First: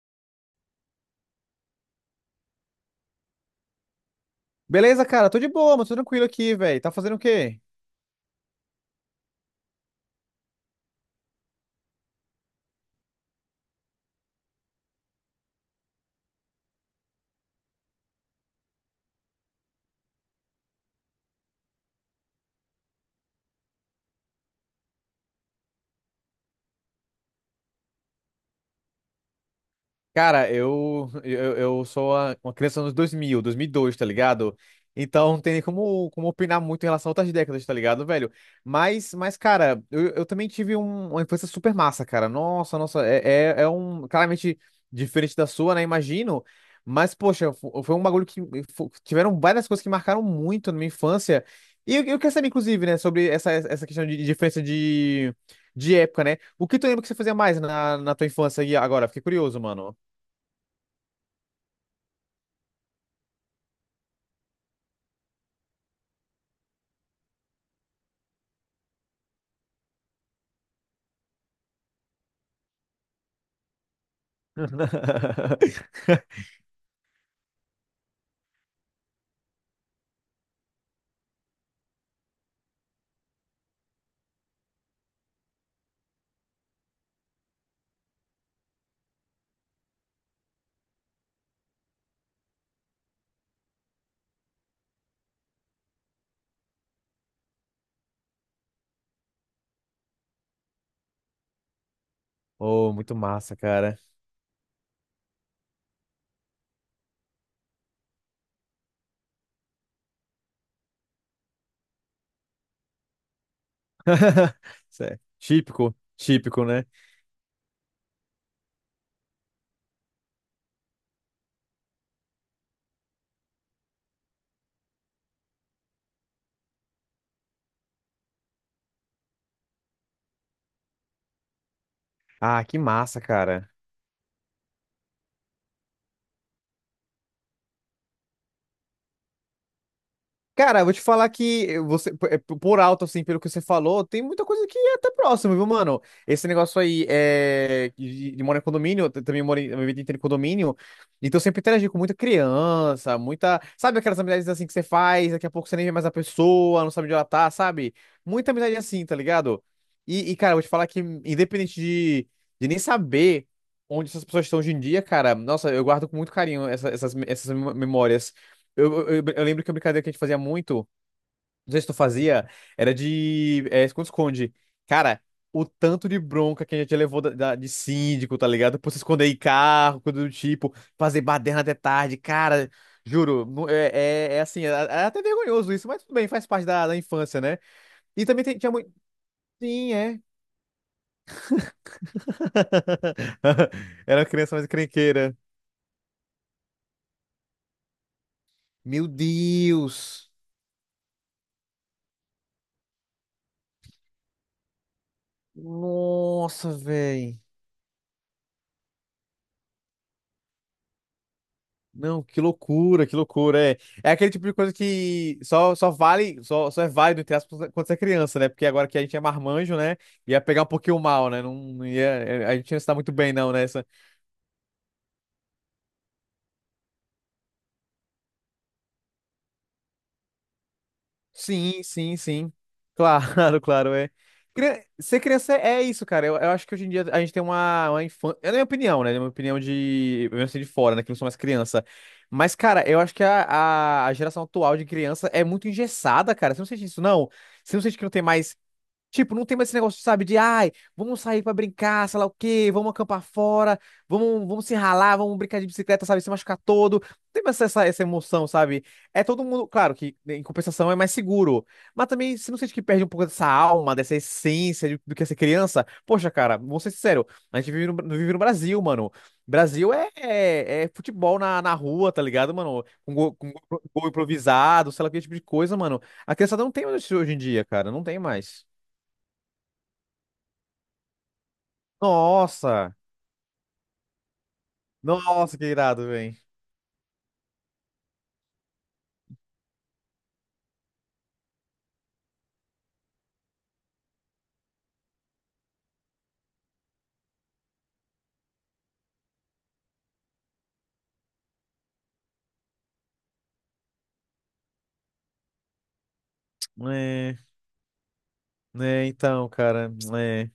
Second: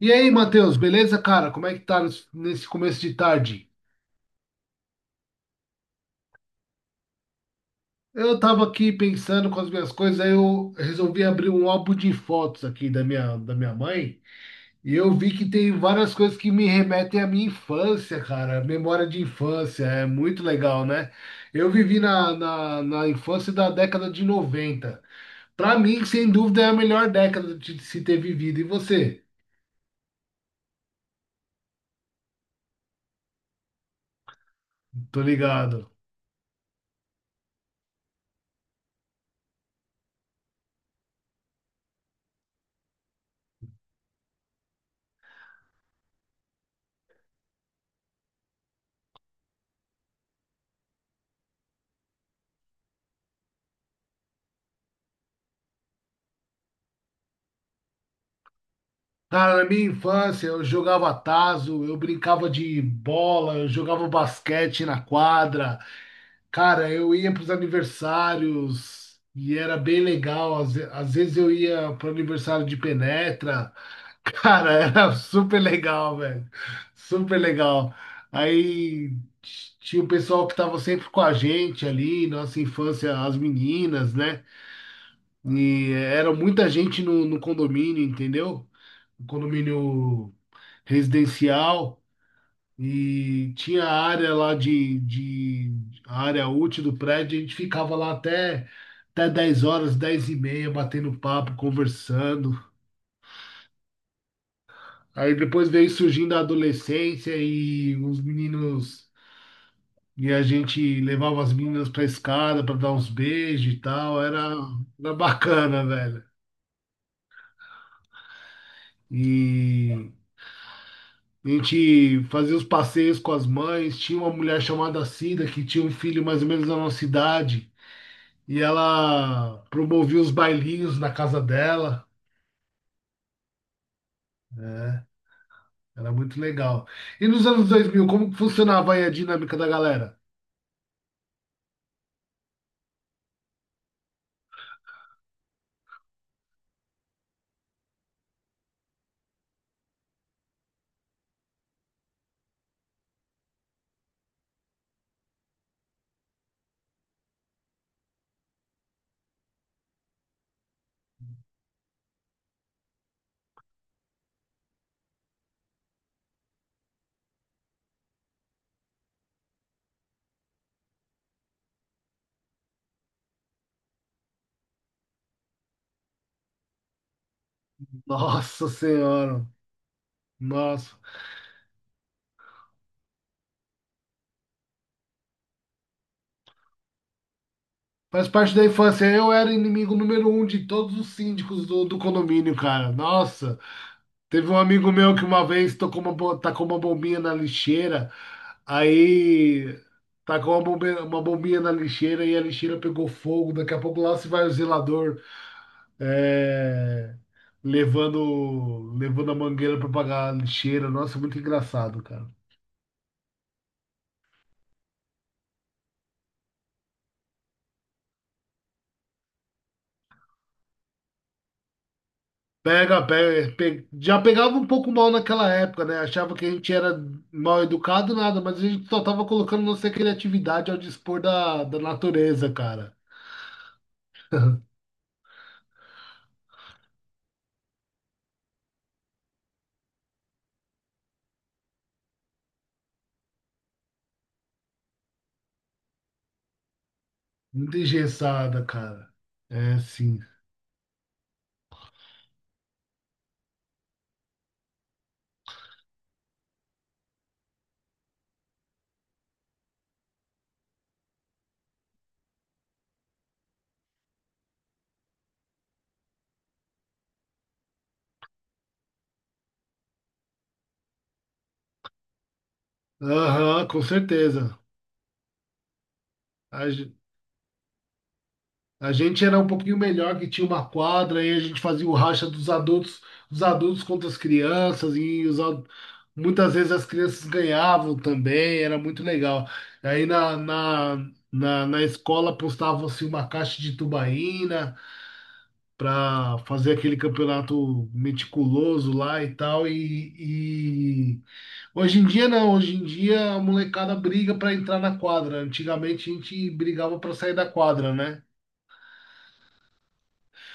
E aí, Matheus, beleza, cara? Como é que tá nesse começo de tarde? Beleza, cara? Tô de boa, mas tô tranquilo aqui, velho. Tá fazendo o quê? Eu tava aqui pensando com as minhas coisas, aí eu resolvi abrir um álbum de fotos aqui da minha mãe, e eu vi que tem várias coisas que me remetem à minha infância, cara. Memória de infância, é muito legal, né? Eu vivi na infância da década de 90. Pra mim, sem dúvida, é a melhor década de se ter vivido. E você? Cara, eu sou uma criança dos anos 2000, 2002, tá ligado? Tô Então não tem nem ligado. como opinar muito em relação a outras décadas, tá ligado, velho? Mas cara, eu também tive uma infância super massa, cara. Nossa, nossa, é um. Claramente diferente da sua, né? Imagino. Mas, poxa, foi um bagulho que. Tiveram várias coisas que marcaram muito na minha infância. E eu quero saber, inclusive, né? Sobre essa questão de diferença de época, né? O que tu lembra que você fazia mais na tua infância e agora? Fiquei Cara, curioso, na minha mano. infância, eu jogava tazo, eu brincava de bola, eu jogava basquete na quadra. Cara, eu ia para os aniversários e era bem legal. Às vezes eu ia para o aniversário de penetra. Cara, era super legal, velho. Super legal. Aí tinha o pessoal que estava sempre com a gente ali, nossa infância, as meninas, né? E era muita gente no condomínio, entendeu? Um condomínio residencial, e tinha a área lá de a área útil do prédio. A gente ficava lá até, até 10 horas, 10 e meia, batendo papo, conversando. Oh, muito massa, cara. Aí depois veio surgindo a adolescência e os meninos. E a gente levava as meninas pra escada pra dar uns beijos e tal. Era, Isso era é bacana, típico, velho. típico, né? E a gente fazia os passeios com as mães. Tinha uma mulher chamada Cida que tinha um filho mais ou menos da nossa idade. E ela promovia os bailinhos na casa dela, Ah, que massa, cara. né? Era muito legal. E nos anos 2000, como que funcionava aí a dinâmica da galera? Cara, eu vou te falar que você, é, por alto, assim, pelo que você falou, tem muita coisa que é até próximo, viu, mano? Esse negócio aí é, de morar em condomínio, eu também morei a minha vida inteira em condomínio, então eu sempre interagi com muita criança, muita. Sabe aquelas amizades assim que você faz, daqui a pouco você nem vê mais a pessoa, não sabe onde ela tá, sabe? Muita amizade assim, tá ligado? Cara, eu vou te falar que, independente de nem saber onde essas pessoas estão hoje em dia, cara, nossa, eu guardo com muito carinho essas memórias. Eu lembro que a brincadeira que a gente fazia muito, não sei se tu fazia, era de esconde-esconde. Cara, o tanto de bronca que a gente levou de síndico, tá Nossa ligado? Por se esconder em Senhora, carro, coisa do tipo, nossa. fazer baderna até tarde, cara. Juro, é assim, é até vergonhoso isso, mas tudo bem, faz parte da infância, né? E Faz também parte da tinha muito. infância. Eu era Sim, inimigo é. número um de todos os síndicos do condomínio, cara. Nossa, Era uma teve criança um mais amigo meu que encrenqueira. uma vez tocou uma, tacou uma bombinha na lixeira, Meu aí Deus! tacou uma bombinha na lixeira, e a lixeira pegou fogo. Daqui a pouco lá se vai o zelador. Nossa, É, velho. levando, levando a mangueira para pagar a lixeira. Nossa, muito engraçado, Não, cara. que loucura, que loucura. É aquele tipo de coisa que só vale, só é válido, entre aspas, quando você é criança, né? Porque agora que a gente é marmanjo, né? Ia pegar um pouquinho mal, né? Não, não ia, é, a gente não está muito bem, não, nessa. Já pegava um pouco mal naquela época, né? Achava que a gente era mal educado, nada, mas a gente só tava colocando nossa criatividade ao dispor da Sim, sim, natureza, sim. cara. Claro, claro, é. Ser criança é isso, cara. Eu acho que hoje em dia a gente tem uma infância. É a minha opinião, né? É a minha opinião de. Eu venho assim de fora, né? Que eu não sou mais criança. Mas, cara, eu acho que a geração atual de criança é muito engessada, cara. Você não sente isso, não? Muito Você não sente que não tem mais. engessada, cara. Tipo, não tem mais esse É, negócio, sim. sabe, de ai, vamos sair pra brincar, sei lá o quê, vamos acampar fora, vamos se ralar, vamos brincar de bicicleta, sabe, se machucar todo. Não tem mais essa emoção, sabe? É todo mundo, claro que né, em compensação é mais seguro, mas também você não sente que perde um pouco dessa alma, dessa essência de- do que é ser criança? Poxa, cara, vamos ser sincero, a gente vive no Brasil, mano. Brasil é futebol na rua, tá ligado, mano? Com gol, com Aham, com gol gol certeza. improvisado, sei lá que tipo de coisa, mano. A criançada não tem mais isso hoje em dia, cara, não tem mais. A gente era um pouquinho melhor, que tinha uma quadra, e a gente fazia o racha dos Nossa! adultos, os adultos contra as crianças, e Nossa, que irado, velho. muitas vezes as crianças ganhavam também, era muito legal. Aí na escola postava-se uma caixa de tubaína para fazer aquele campeonato meticuloso lá e tal, hoje em dia não, hoje em dia a molecada briga para entrar na quadra. Antigamente a gente brigava para sair É, da quadra, né? né, então, cara. É.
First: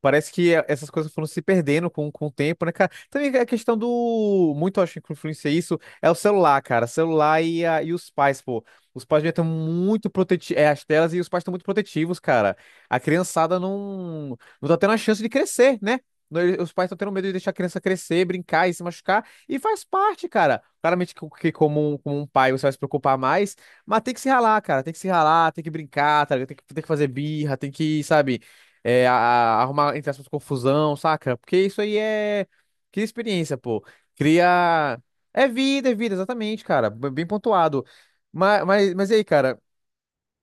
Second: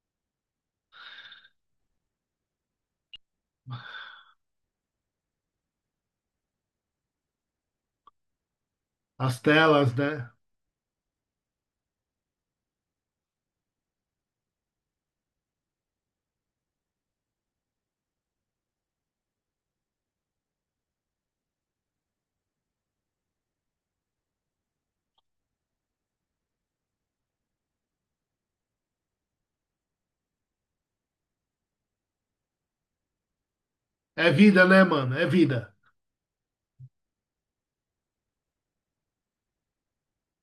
Parece que essas coisas foram se perdendo com o tempo, né, cara? Também é a questão do. Muito eu acho que influencia isso. É o celular, cara. Celular e os pais, pô. Os pais já As estão telas, muito né? protetivos. É, as telas e os pais estão muito protetivos, cara. A criançada não. Não tá tendo a chance de crescer, né? No- ele- Os pais estão tendo medo de deixar a criança crescer, brincar e se machucar. E faz parte, cara. Claramente que como um pai você vai se preocupar mais. Mas tem que se ralar, cara. Tem que se ralar, tem que brincar, tá ligado? Tem que fazer birra, sabe? Arrumar, entre aspas, confusão, saca? Porque isso aí é. Cria experiência, pô. É vida, né, Cria. mano? É vida. É vida, exatamente, cara. Bem pontuado. Mas e aí, cara?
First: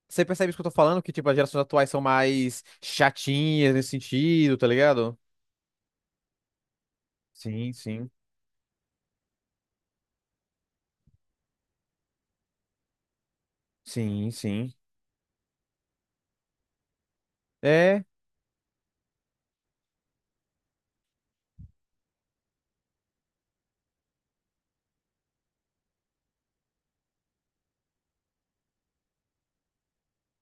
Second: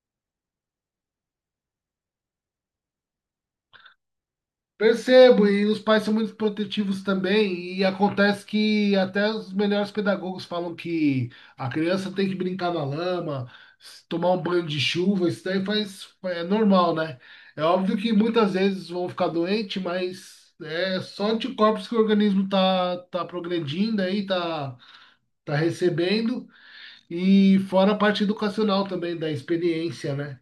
Você percebe isso que eu tô falando? Que, tipo, as gerações atuais são mais chatinhas nesse sentido, tá ligado? Percebo, e os pais são muito protetivos Sim, também, e sim. acontece que até os melhores pedagogos falam que a criança tem que brincar na lama, tomar Sim, um banho sim. de chuva, isso daí faz, é normal, né? É óbvio É. que muitas vezes vão ficar doentes, mas é só anticorpos que o organismo tá, tá progredindo aí, tá, tá recebendo, e fora a parte educacional também, da experiência, né?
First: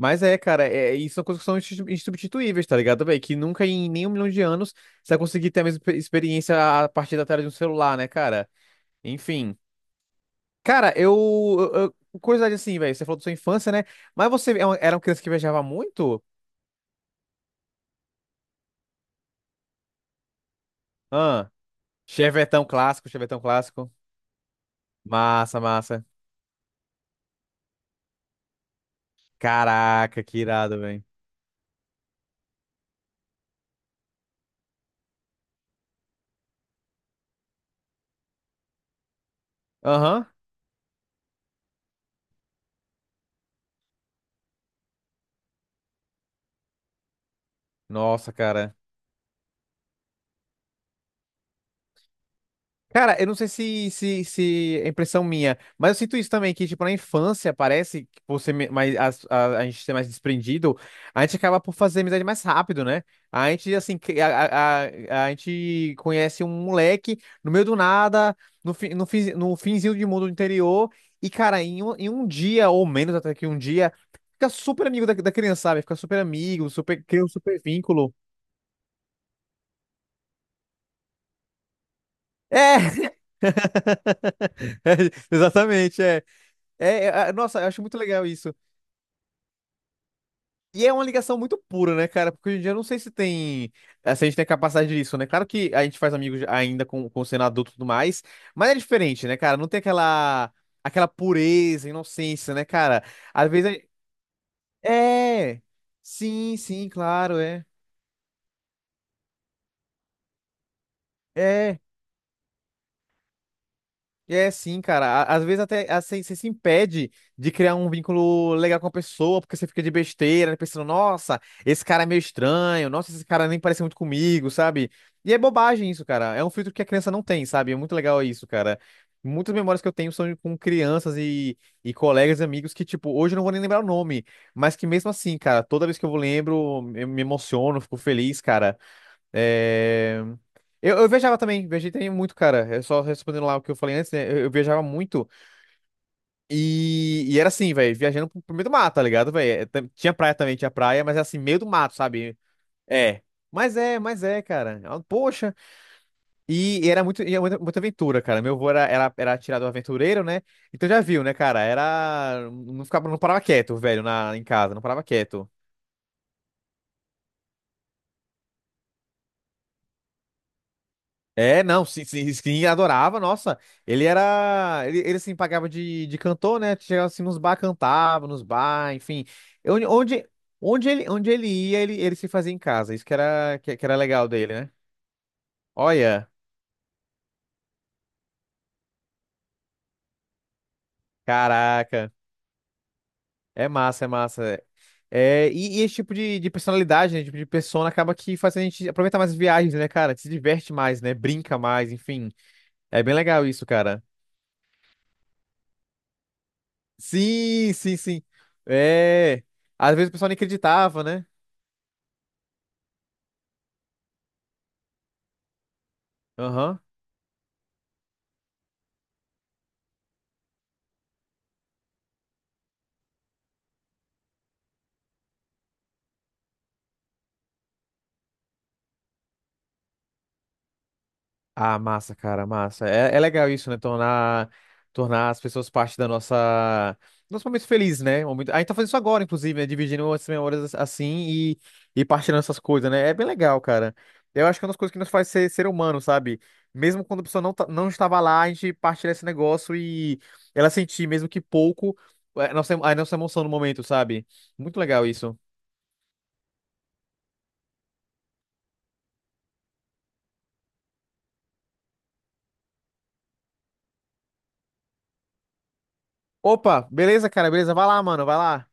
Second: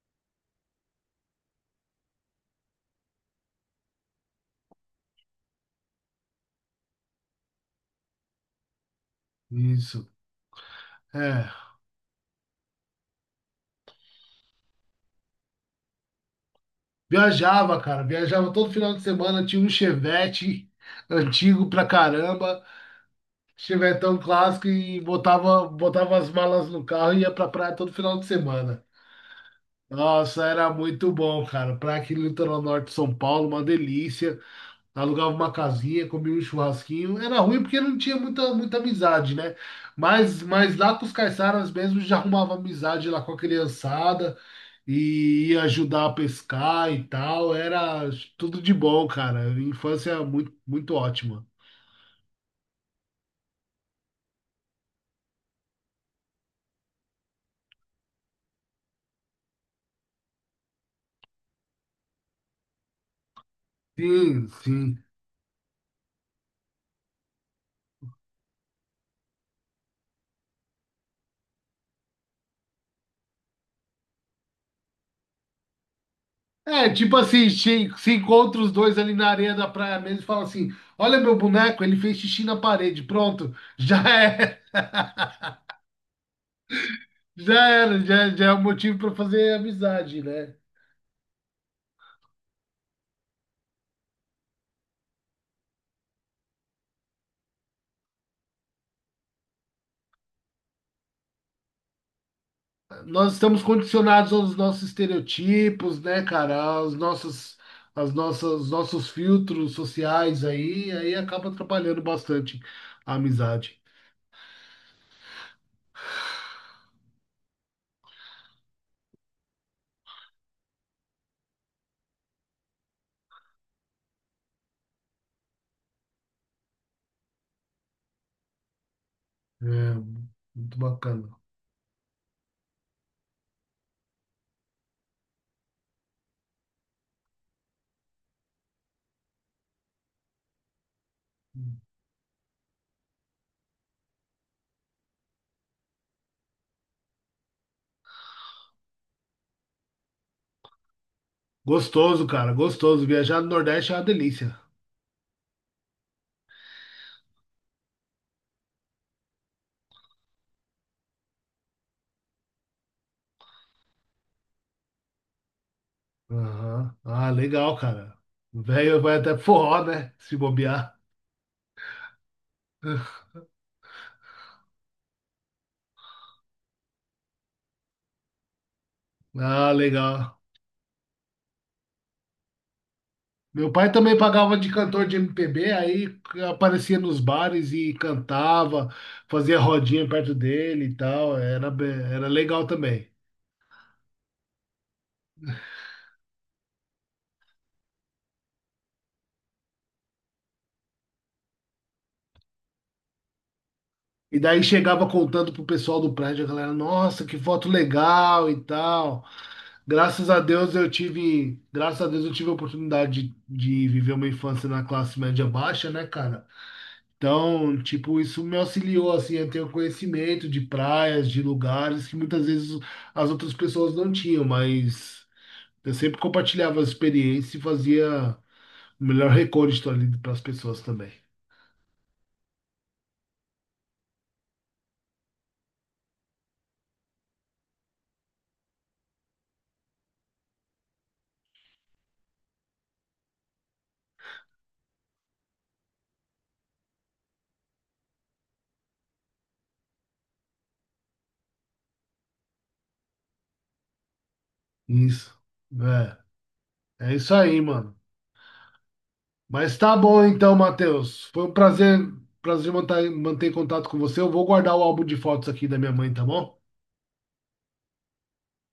Mas é, cara, é, e são coisas que são insubstituíveis, tá ligado, velho? Que nunca em nenhum milhão de anos você vai conseguir ter a mesma experiência a partir da tela de um celular, né, cara? Enfim. Isso. Cara, É. Curiosidade assim, velho. Você falou da sua infância, né? Mas você é era uma criança que viajava muito? Viajava, cara, viajava todo final de semana, tinha um Chevette Ah, antigo pra caramba, Chevetão clássico, Chevetão clássico. Chevetão clássico, e Massa, botava, massa. botava as malas no carro e ia pra praia todo final de semana. Caraca, que Nossa, era irado, velho. muito bom, cara. Praia aqui no litoral norte de São Paulo, uma delícia. Alugava uma casinha, comia um churrasquinho. Era ruim porque não tinha muita, muita amizade, né? Aham. Mas lá com os caiçaras mesmo já arrumava amizade lá com a criançada, e ia ajudar a pescar e tal. Era Nossa, tudo de cara. bom, cara. Infância muito, muito ótima. Cara, eu não sei se, se, se é impressão minha, mas eu sinto isso também, que, tipo, na infância, parece que por ser mais, a gente ser mais desprendido, a gente acaba por fazer amizade mais rápido, né? A gente, assim, Sim, a, sim. a gente conhece um moleque no meio do nada, no finzinho de mundo do interior, e, cara, em um dia, ou menos até que um dia, fica super amigo da criança, sabe? Fica super amigo, É, super, tipo cria um assim, super se vínculo. encontra os dois ali na areia da praia mesmo e fala assim: olha meu boneco, ele fez xixi É! na parede. Pronto, já é. Exatamente, é. Nossa, eu acho muito legal já é isso. um motivo para fazer amizade, né? E é uma ligação muito pura, né, cara? Porque hoje em dia eu não sei se tem. Se a gente tem a capacidade disso, né? Claro que a gente faz amigos ainda com sendo adulto e tudo mais, mas é diferente, né, cara? Não tem aquela. Aquela pureza, inocência, né, cara? Nós Às estamos vezes. condicionados aos nossos É. estereotipos, né, cara? Sim, sim, Aos claro, nossos, é. Nossos filtros sociais aí, aí acaba É. atrapalhando bastante a amizade. É sim, cara. Às vezes até assim, você se impede de criar um vínculo legal com a pessoa, porque você fica de besteira, né, pensando, nossa, esse cara é meio estranho, nossa, esse cara nem parece muito comigo, sabe? E é bobagem isso, cara. É um filtro que a criança não tem, sabe? É muito legal isso, cara. Muitas memórias que eu É, tenho são com muito crianças bacana. e colegas e amigos que, tipo, hoje eu não vou nem lembrar o nome, mas que mesmo assim, cara, toda vez que eu lembro, eu me emociono, fico feliz, cara. É. Eu viajava também, viajei também muito, cara. É só respondendo lá o que eu falei antes, né? Eu viajava muito. E era assim, velho, viajando pro meio do mato, tá ligado, velho? É, tinha praia também, tinha praia, mas era assim, meio do mato, Gostoso, sabe? cara, gostoso. É. Viajar no Mas Nordeste é é, uma mas é, delícia. cara. Ah, poxa. E era muita, muita aventura, cara. Meu avô era atirador aventureiro, né? Então já viu, né, cara? Era. Não ficava, não parava quieto, velho, na, em casa, não parava quieto. Aham. Ah, legal, cara. O velho vai até forró, né? Se bobear. É, não, sim, sim, sim, adorava, nossa. Ele era. Ele assim, pagava de cantor, né? Chegava assim nos bar, cantava, nos bar, enfim. Ah, Onde, onde, legal. onde ele ia, ele se fazia em casa. Isso que era, Meu que pai era também legal dele, pagava de né? cantor de MPB, aí Olha, aparecia nos bares e cantava, fazia rodinha perto dele e tal, era, caraca. era legal também. É massa, é massa. É, e esse tipo de personalidade, né? Tipo de persona acaba que faz a gente aproveitar mais as viagens, né, cara? Se diverte mais, né? Brinca mais, enfim. É bem legal isso, cara. E daí chegava contando pro pessoal do prédio, a galera, nossa, que foto Sim, sim, sim. legal e tal. É. Às vezes o pessoal Graças nem a Deus eu acreditava, né? tive, graças a Deus eu tive a oportunidade de viver uma infância na classe média baixa, né, cara? Aham. Então, tipo, isso me auxiliou assim a ter o conhecimento de praias, de lugares que muitas vezes as outras pessoas não tinham, mas eu sempre compartilhava as experiências e fazia o melhor recorde ali para as pessoas também. Ah, massa, cara, massa. É, é legal isso, né? Tornar as pessoas parte da nossa. Nosso momento feliz, né? Um momento- A gente tá fazendo isso agora, inclusive, né? Dividindo essas memórias assim e partilhando essas coisas, né? É bem legal, cara. Eu acho que é uma das coisas que nos faz ser humano, sabe? Mesmo quando a pessoa não estava lá, a gente partilha esse negócio e ela sentir, mesmo que pouco, é, a nossa emoção no momento, sabe? Muito legal isso. Isso. É, é isso aí, mano. Mas tá bom então, Matheus. Foi um prazer, prazer manter, manter contato com você. Eu vou guardar o álbum de fotos aqui da minha mãe, tá bom? Opa, beleza, cara, beleza? Vai lá, mano, vai lá.